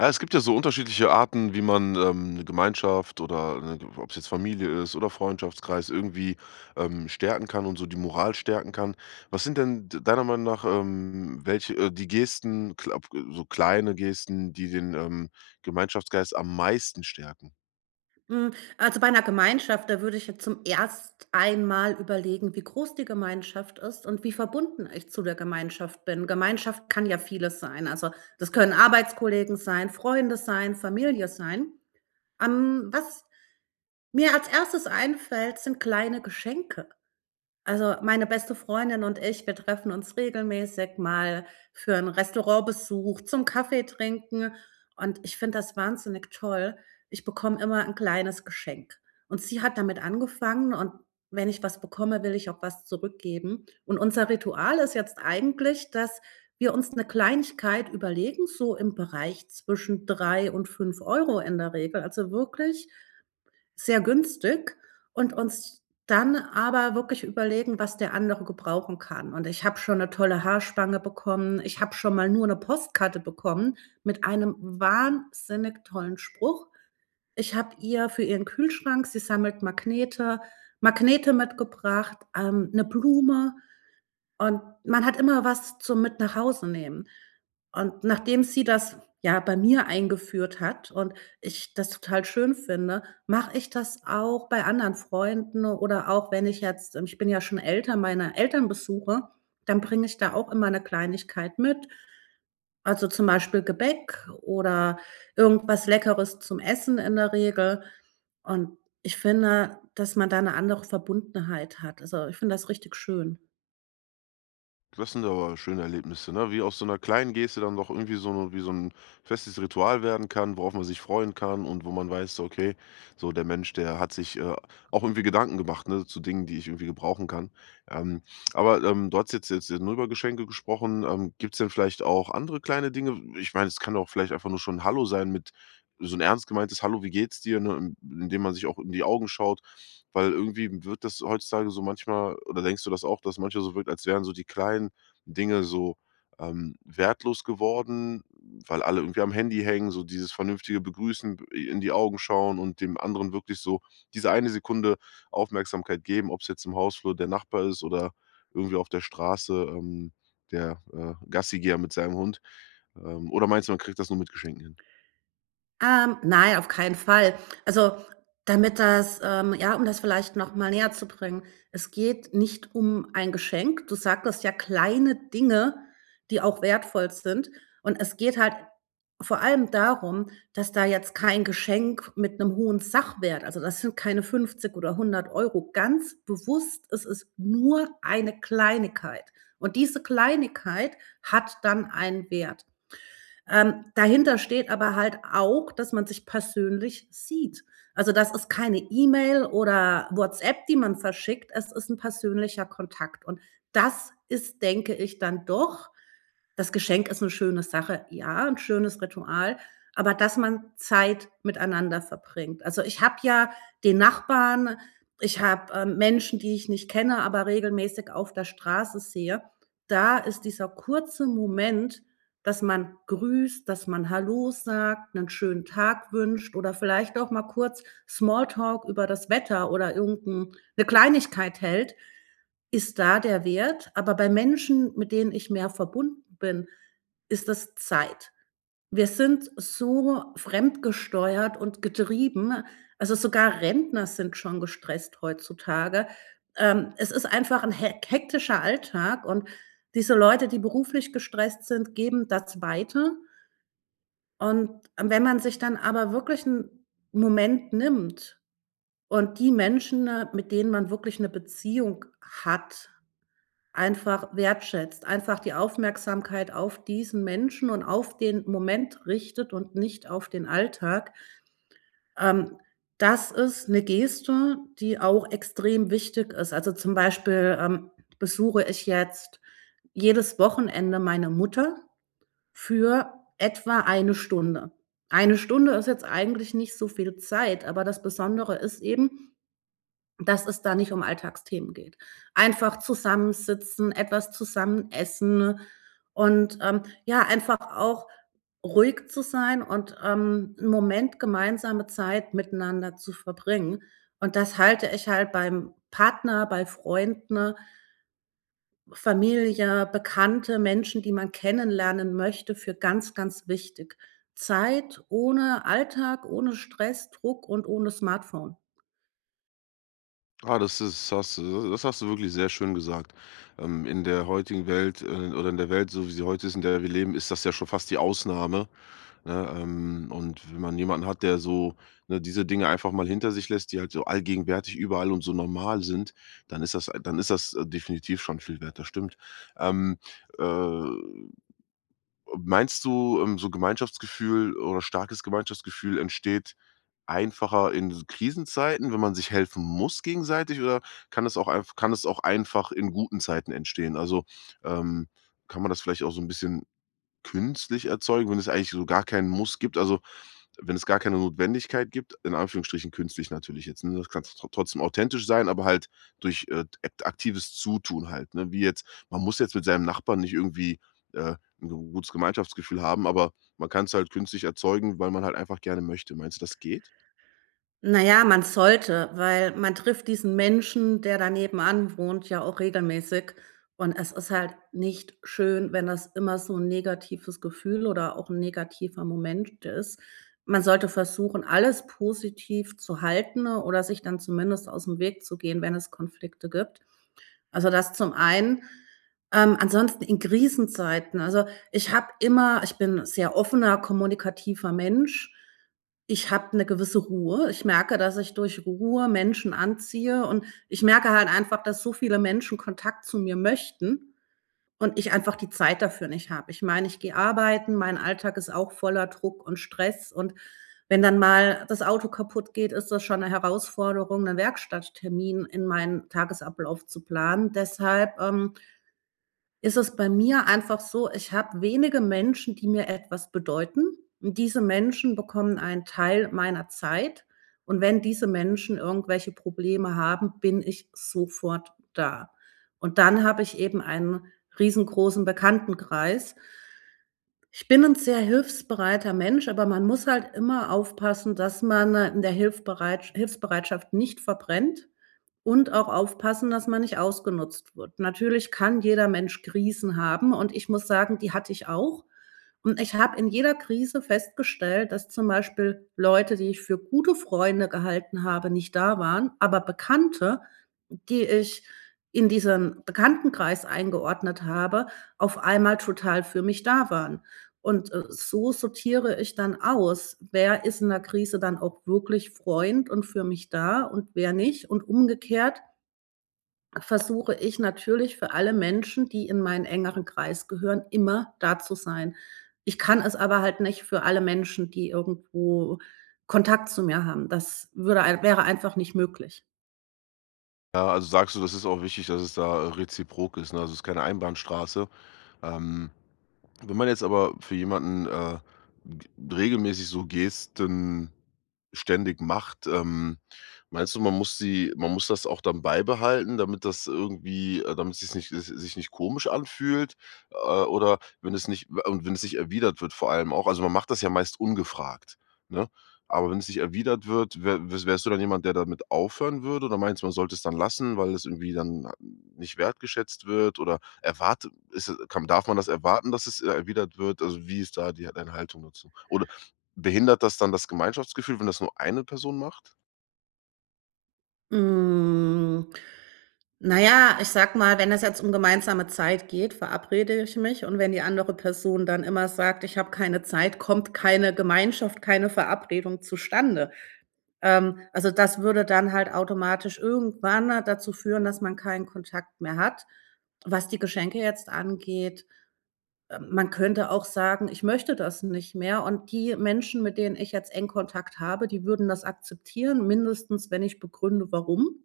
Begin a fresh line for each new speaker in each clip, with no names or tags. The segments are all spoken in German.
Ja, es gibt ja so unterschiedliche Arten, wie man, ähm, 'ne Gemeinschaft oder, äh ob's jetzt Familie ist oder Freundschaftskreis irgendwie, ähm, stärken kann und so die Moral stärken kann. Was sind denn d deiner Meinung nach, ähm welche äh, die Gesten, glaube, äh so kleine Gesten, die den, ähm, Gemeinschaftsgeist am meisten stärken?
Hm. Also, bei 'ner Gemeinschaft, da würde ich jetzt zum erst einmal überlegen, wie groß die Gemeinschaft ist und wie verbunden ich zu der Gemeinschaft bin. Gemeinschaft kann ja vieles sein. Also, das können Arbeitskollegen sein, Freunde sein, Familie sein. Ähm, was mir als Erstes einfällt, sind kleine Geschenke. Also, meine beste Freundin und ich, wir treffen uns regelmäßig mal für 'n Restaurantbesuch, zum Kaffee trinken und ich finde das wahnsinnig toll. Ich bekomme immer 'n kleines Geschenk. Und sie hat damit angefangen und wenn ich was bekomme, will ich auch was zurückgeben. Und unser Ritual ist jetzt eigentlich, dass wir uns 'ne Kleinigkeit überlegen so im Bereich zwischen 3 und 5 € in der Regel, also, wirklich sehr günstig und uns dann aber wirklich überlegen, was der andere gebrauchen kann. Und ich habe schon 'ne tolle Haarspange bekommen, ich habe schon mal nur 'ne Postkarte bekommen mit einem wahnsinnig tollen Spruch. Ich habe ihr für ihren Kühlschrank sie sammelt Magnete Magnete mitgebracht, ähm, 'ne Blume und man hat immer was zum mit nach Hause nehmen. Und nachdem sie das, ja, bei mir eingeführt hat und ich das total schön finde, mache ich das auch bei anderen Freunden oder auch wenn ich jetzt, ähm ich bin ja schon älter, meine Eltern besuche, dann bringe ich da auch immer 'ne Kleinigkeit mit. Also, zum Beispiel Gebäck oder irgendwas Leckeres zum Essen in der Regel und ich finde, dass man da 'ne andere Verbundenheit hat. Also, ich finde das richtig schön.
Das sind aber schöne Erlebnisse, ne? Wie aus so 'ner kleinen Geste dann doch irgendwie so no wie so 'n festes Ritual werden kann, worauf man sich freuen kann und wo man weiß so: „Okay, so der Mensch, der hat sich, äh, auch irgendwie Gedanken gemacht, ne, zu Dingen, die ich irgendwie gebrauchen kann.“ Ähm, aber, ähm, du hast jetzt jetzt ja nur über Geschenke gesprochen. Ähm, gibt's denn vielleicht auch andere kleine Dinge? W ich meine, es kann auch vielleicht einfach nur schon 'n Hallo sein mit so 'n ernst gemeintes „Hallo, wie geht's dir“, ne? Indem man sich auch in die Augen schaut, weil irgendwie wird das heutzutage so manchmal oder denkst du das auch, dass es manchmal so wirkt, als wären so die kleinen Dinge so, ähm, wertlos geworden, weil alle irgendwie am Handy hängen, so dieses vernünftige begrüßen, i in die Augen schauen und dem anderen wirklich so diese eine Sekunde Aufmerksamkeit geben, ob's jetzt im Hausflur der Nachbar ist oder irgendwie auf der Straße, ähm, der, äh, Gassi-Geher mit seinem Hund. Ähm, oder meinst du, man kriegt das nur mit Geschenken hin?
Ähm, nein, auf keinen Fall. Also, damit das ähm, ja, um das vielleicht noch mal näherzubringen, es geht nicht um ein Geschenk. Du sagtest ja kleine Dinge, die auch wertvoll sind. Und es geht halt vor allem darum, dass da jetzt kein Geschenk mit 'nem hohen Sachwert also, das sind keine 50 € oder 100 €, ganz bewusst, es ist nur eine Kleinigkeit. Und diese Kleinigkeit hat dann einen Wert. Ähm, dahinter steht aber halt auch, dass man sich persönlich sieht. Also, das ist keine E-Mail oder WhatsApp, die man verschickt. Es ist 'n persönlicher Kontakt und das ist, denke ich, dann doch das Geschenk ist 'ne schöne Sache, ja, 'n schönes Ritual, aber dass man Zeit miteinander verbringt. Also, ich habe ja den Nachbarn, ich habe, ähm, Menschen, die ich nicht kenne, aber regelmäßig auf der Straße sehe, da ist dieser kurze Moment, dass man grüßt, dass man Hallo sagt, 'nen schönen Tag wünscht oder vielleicht auch mal kurz Small Talk über das Wetter oder irgend 'n 'ne Kleinigkeit hält, ist da der Wert. Aber bei Menschen, mit denen ich mehr verbunden bin, ist das Zeit. Wir sind so fremdgesteuert und getrieben, also, sogar Rentner sind schon gestresst heutzutage. Ähm, es ist einfach 'n hek hektischer Alltag und diese Leute, die beruflich gestresst sind, geben das weiter und wenn man sich dann aber wirklich 'n Moment nimmt und die Menschen, mit denen man wirklich 'ne Beziehung hat, einfach wertschätzt, einfach die Aufmerksamkeit auf diesen Menschen und auf den Moment richtet und nicht auf den Alltag ähm, das ist 'ne Geste, die auch extrem wichtig ist. Also, zum Beispiel, ähm, besuche ich jetzt jedes Wochenende meine Mutter für etwa 1 Stunde. 1 Stunde ist jetzt eigentlich nicht so viel Zeit, aber das Besondere ist eben, dass es da nicht um Alltagsthemen geht. Einfach zusammensitzen, etwas zusammen essen und, ähm, ja, einfach auch ruhig zu sein und, ähm, 'n Moment gemeinsame Zeit miteinander zu verbringen. Und das halte ich halt beim Partner, bei Freunden Familie, Bekannte, Menschen, die man kennenlernen möchte, für ganz, ganz wichtig. Zeit ohne Alltag, ohne Stress, Druck und ohne Smartphone.
Ah, das ist das hast du das hast du wirklich sehr schön gesagt, ähm, in der heutigen Welt äh, oder in der Welt, so wie sie heute ist, in der wir leben, ist das ja schon fast die Ausnahme, ne, ähm, und wenn man jemanden hat, der so, ne, diese Dinge einfach mal hinter sich lässt, die halt so allgegenwärtig überall und so normal sind, dann ist das dann ist das definitiv schon viel wert. Das stimmt. Ähm, äh, meinst du, ähm, so Gemeinschaftsgefühl oder starkes Gemeinschaftsgefühl entsteht einfacher in s Krisenzeiten, wenn man sich helfen muss gegenseitig, oder kann es auch einf kann es auch einfach in guten Zeiten entstehen? Also, ähm, kann man das vielleicht auch so 'n bisschen künstlich erzeugen, wenn es eigentlich so gar keinen Muss gibt also, wenn es gar keine Notwendigkeit gibt? In Anführungsstrichen künstlich natürlich jetzt, ne, das kann's trotzdem authentisch sein, aber halt durch, äh, d äk aktives Zutun halt, ne? Wie jetzt, man muss jetzt mit seinem Nachbarn nicht irgendwie, äh, 'n gutes Gemeinschaftsgefühl haben, aber man kann's halt künstlich erzeugen, weil man halt einfach gerne möchte. Meinst du, das geht?
Na ja, man sollte, weil man trifft diesen Menschen, der dann nebenan wohnt, ja auch regelmäßig und es ist halt nicht schön, wenn das immer so 'n negatives Gefühl oder auch 'n negativer Moment ist. Man sollte versuchen, alles positiv zu halten oder sich dann zumindest ausm Weg zu gehen, wenn es Konflikte gibt. Also, das zum einen, ähm, ansonsten in Krisenzeiten, also, ich habe immer ich bin 'n sehr offener, kommunikativer Mensch, ich habe 'ne gewisse Ruhe. Ich merke, dass ich durch Ruhe Menschen anziehe, und ich merke halt einfach, dass so viele Menschen Kontakt zu mir möchten und ich einfach die Zeit dafür nicht habe. Ich meine, ich gehe arbeiten, mein Alltag ist auch voller Druck und Stress, und wenn dann mal das Auto kaputtgeht, ist das schon 'ne Herausforderung, 'ne Werkstatttermin in meinen Tagesablauf zu planen. Deshalb ähm ist es bei mir einfach so, ich habe wenige Menschen, die mir etwas bedeuten, und diese Menschen bekommen einen Teil meiner Zeit, und wenn diese Menschen irgendwelche Probleme haben, bin ich sofort da, und dann habe ich eben einen riesengroßen Bekanntenkreis. Ich bin 'n sehr hilfsbereiter Mensch, aber man muss halt immer aufpassen, dass man in der Hilfbereitsch Hilfsbereitschaft nicht verbrennt, und auch aufpassen, dass man nicht ausgenutzt wird. Natürlich kann jeder Mensch Krisen haben und ich muss sagen, die hatte ich auch, und ich habe in jeder Krise festgestellt, dass zum Beispiel Leute, die ich für gute Freunde gehalten habe, nicht da waren, aber Bekannte, die ich in diesem Bekanntenkreis eingeordnet habe, auf einmal total für mich da waren. Und, äh, so sortiere ich dann aus, wer ist in der Krise dann auch wirklich Freund und für mich da und wer nicht, und umgekehrt versuche ich natürlich, für alle Menschen, die in meinen engeren Kreis gehören, immer da zu sein. Ich kann es aber halt nicht für alle Menschen, die irgendwo Kontakt zu mir haben, das würde ein wäre einfach nicht möglich.
Ja, also, sagst du, das ist auch wichtig, dass es da, äh, reziprok ist, ne, also, ist keine Einbahnstraße. Ähm, wenn man jetzt aber für jemanden, äh, g regelmäßig so Gesten ständig macht, ähm, meinst du, man muss sie man muss das auch dann beibehalten, damit das irgendwie äh, damit sich's nicht es sich nicht komisch anfühlt, äh, oder wenn es nicht äh, und wenn es nicht erwidert wird, vor allem auch also, man macht das ja meist ungefragt, ne, aber wenn es nicht erwidert wird, wä w wärst du dann jemand, der damit aufhören würde, oder meinst du, man sollte es dann lassen, weil es irgendwie dann n nicht wertgeschätzt wird oder erwartet ist kann darf man das erwarten, dass es, äh, erwidert wird? Also, wie ist da die deine Haltung dazu? Oder behindert das dann das Gemeinschaftsgefühl, wenn das nur eine Person macht?
Hm, na ja, ich sage mal, wenn es jetzt um gemeinsame Zeit geht, verabrede ich mich und wenn die andere Person dann immer sagt: „Ich habe keine Zeit“, kommt keine Gemeinschaft, keine Verabredung zustande, ähm, also das würde dann halt automatisch irgendwann dazu führen, dass man keinen Kontakt mehr hat. Was die Geschenke jetzt angeht äh, man könnte auch sagen: „Ich möchte das nicht mehr”, und die Menschen, mit denen ich jetzt engen Kontakt habe, die würden das akzeptieren, mindestens wenn ich begründe, warum.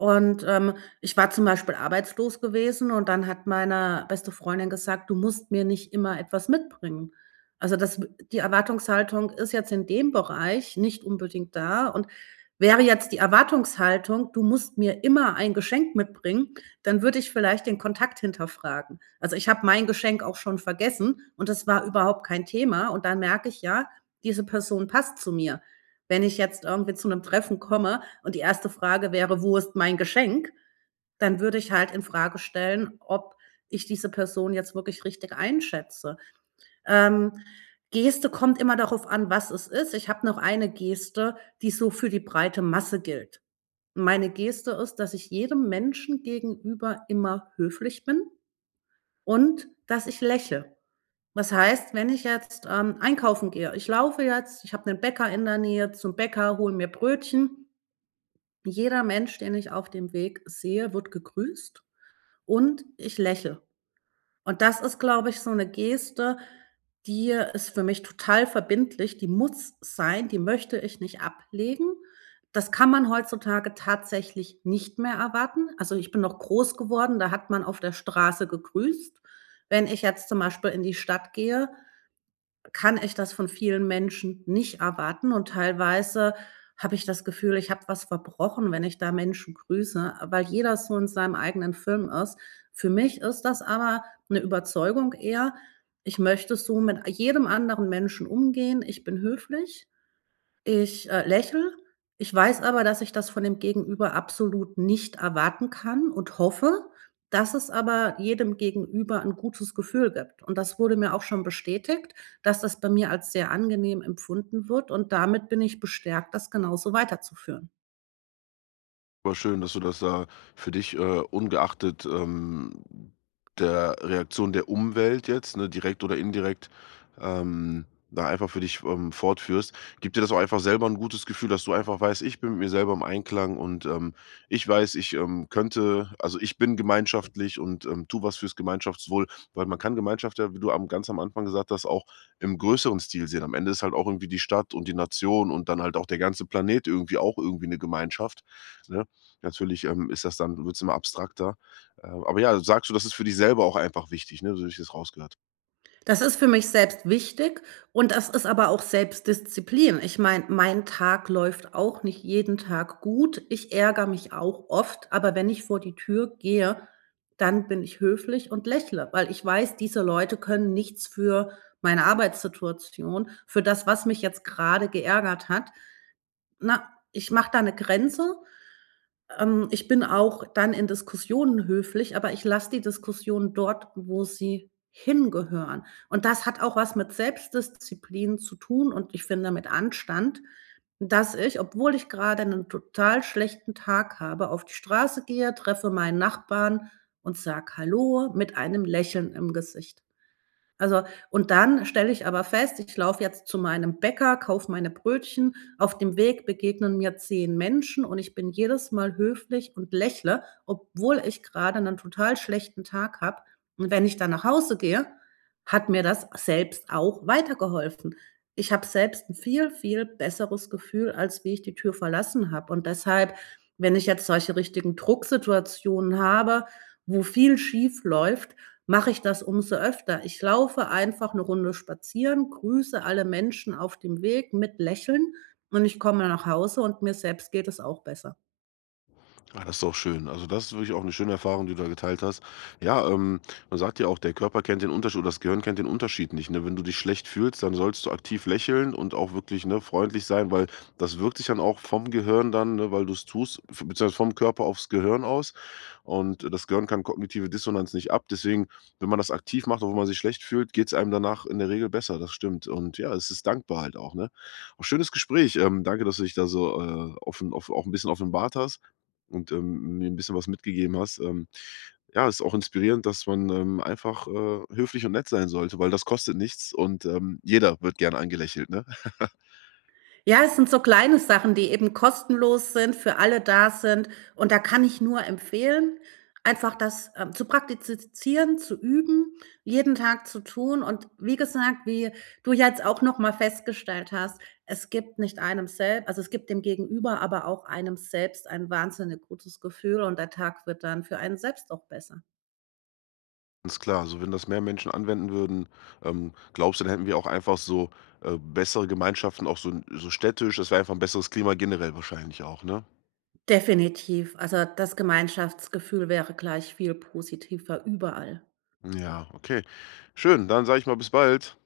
Und, ähm, ich war zum Beispiel arbeitslos gewesen und dann hat meine beste Freundin gesagt: „Du musst mir nicht immer etwas mitbringen.“ Also, das w die Erwartungshaltung ist jetzt in dem Bereich nicht unbedingt da und wäre jetzt die Erwartungshaltung: „Du musst mir immer ein Geschenk mitbringen“, dann würde ich vielleicht den Kontakt hinterfragen. Also, ich habe mein Geschenk auch schon vergessen und das war überhaupt kein Thema und dann merke ich: „Ja, diese Person passt zu mir.“ Wenn ich jetzt irgendwie zu 'nem Treffen komme und die erste Frage wäre: „Wo ist mein Geschenk?“, dann würde ich halt infrage stellen, ob ich diese Person jetzt wirklich richtig einschätze. Ähm, Geste kommt immer darauf an, was es ist. Ich habe noch eine Geste, die so für die breite Masse gilt. Meine Geste ist, dass ich jedem Menschen gegenüber immer höflich bin und dass ich lächel, das heißt, wenn ich jetzt, ähm, einkaufen gehe ich laufe jetzt, ich habe 'nen Bäcker in der Nähe zum Bäcker, hole mir Brötchen. Jeder Mensch, den ich auf dem Weg sehe, wird gegrüßt und ich lächel, und das ist, glaube ich, so 'ne Geste, die ist für mich total verbindlich, die muss sein, die möchte ich nicht ablegen. Das kann man heutzutage tatsächlich nicht mehr erwarten. Also, ich bin noch groß geworden, da hat man auf der Straße gegrüßt. Wenn ich jetzt zum Beispiel in die Stadt gehe, kann ich das von vielen Menschen nicht erwarten und teilweise habe ich das Gefühl, ich habe was verbrochen, wenn ich da Menschen grüße, äh, weil jeder so in seinem eigenen Film ist. Für mich ist das aber 'ne Überzeugung eher ich möchte so mit jedem anderen Menschen umgehen, ich bin höflich, ich, äh, lächel, ich weiß aber, dass ich das von dem Gegenüber absolut nicht erwarten kann, und hoffe, dass es aber jedem Gegenüber 'n gutes Gefühl gibt. Und das wurde mir auch schon bestätigt, dass das bei mir als sehr angenehm empfunden wird, und damit bin ich bestärkt, das genauso weiterzuführen.
Aber schön, dass du das da für dich, äh, ungeachtet, ähm der Reaktion der Umwelt jetzt, ne, direkt oder indirekt, ähm, da einfach für dich, ähm, fortführst. Gibt dir das auch einfach selber 'n gutes Gefühl, dass du einfach weißt: „Ich bin mit mir selber im Einklang und, ähm, ich weiß, ich, ähm, könnte also, ich bin gemeinschaftlich und, ähm, tue was fürs Gemeinschaftswohl“, weil man kann Gemeinschaft ja, wie du am ganz am Anfang gesagt hast, auch im größeren Stil sehen. Am Ende ist halt auch irgendwie die Stadt und die Nation und dann halt auch der ganze Planet irgendwie auch irgendwie 'ne Gemeinschaft, ne? Natürlich, ähm, ist das dann wird's immer abstrakter. Äh, aber ja, sagst du, das ist für dich selber auch einfach wichtig, ne? So habe ich es rausgehört.
Das ist für mich selbst wichtig und das ist aber auch Selbstdisziplin. Ich meine, mein Tag läuft auch nicht jeden Tag gut, ich ärgere mich auch oft, aber wenn ich vor die Tür gehe, dann bin ich höflich und lächele, weil ich weiß, diese Leute können nichts für meine Arbeitssituation, für das, was mich jetzt grade geärgert hat na, ich mache da 'ne Grenze. Ähm, ich bin auch dann in Diskussionen höflich, aber ich lasse die Diskussion dort, wo sie hingehören und das hat auch was mit Selbstdisziplin zu tun und ich finde mit Anstand, dass ich, obwohl ich gerade 'nen total schlechten Tag habe, auf die Straße gehe, treffe meinen Nachbarn und sage: „Hallo“ mit einem Lächeln im Gesicht. Also und dann stelle ich aber fest, ich laufe jetzt zu meinem Bäcker, kaufe meine Brötchen. Auf dem Weg begegnen mir 10 Menschen und ich bin jedes Mal höflich und lächele, obwohl ich gerade 'nen total schlechten Tag habe. Und wenn ich dann nach Hause gehe, hat mir das selbst auch weitergeholfen, ich hab selbst 'n viel, viel besseres Gefühl, als wie ich die Tür verlassen habe und deshalb, wenn ich jetzt solche richtigen Drucksituationen habe, wo viel schiefläuft, mache ich das umso öfter, ich laufe einfach 'ne Runde spazieren, grüße alle Menschen auf dem Weg mit Lächeln und ich komme nach Hause und mir selbst geht es auch besser.
Ah, das ist auch schön. Also, das ist wirklich auch 'ne schöne Erfahrung, die du da geteilt hast. Ja, ähm, man sagt ja auch, der Körper kennt den Untersch oder das Gehirn kennt den Unterschied nicht, ne? Wenn du dich schlecht fühlst, dann sollst du aktiv lächeln und auch wirklich, ne, freundlich sein, weil das wirkt sich dann auch vom Gehirn dann, ne, weil du's tust f beziehungsweise vom Körper aufs Gehirn aus. Und das Gehirn kann kognitive Dissonanz nicht ab. Deswegen, wenn man das aktiv macht, obwohl man sich schlecht fühlt, geht's einem danach in der Regel besser, das stimmt. Und ja, es ist dankbar halt auch, ne? Auch schönes Gespräch. Ähm, danke, dass du dich da so, äh, offen auf auch 'n bisschen offenbart hast und, ähm, mir 'n bisschen was mitgegeben hast. Ähm, ja, ist auch inspirierend, dass man, ähm, einfach, äh, höflich und nett sein sollte, weil das kostet nichts und, ähm, jeder wird gern angelächelt, ne?
Ja, es sind so kleine Sachen, die eben kostenlos sind, für alle da sind. Und da kann ich nur empfehlen, einfach das, ähm, zu praktizieren, zu üben, jeden Tag zu tun. Und wie gesagt, wie du ja jetzt auch noch mal festgestellt hast, es gibt nicht einem selb also, es gibt dem Gegenüber, aber auch einem selbst ein wahnsinnig gutes Gefühl und der Tag wird dann für einen selbst auch besser.
Ist klar. Also, wenn das mehr Menschen anwenden würden, ähm, glaubst du, dann hätten wir auch einfach so, äh, bessere Gemeinschaften, auch so in so städtisch? Das wäre einfach 'n besseres Klima generell wahrscheinlich auch, ne?
Definitiv. Also, das Gemeinschaftsgefühl wäre gleich viel positiver überall.
Ja, okay. Schön, dann sage ich mal, bis bald.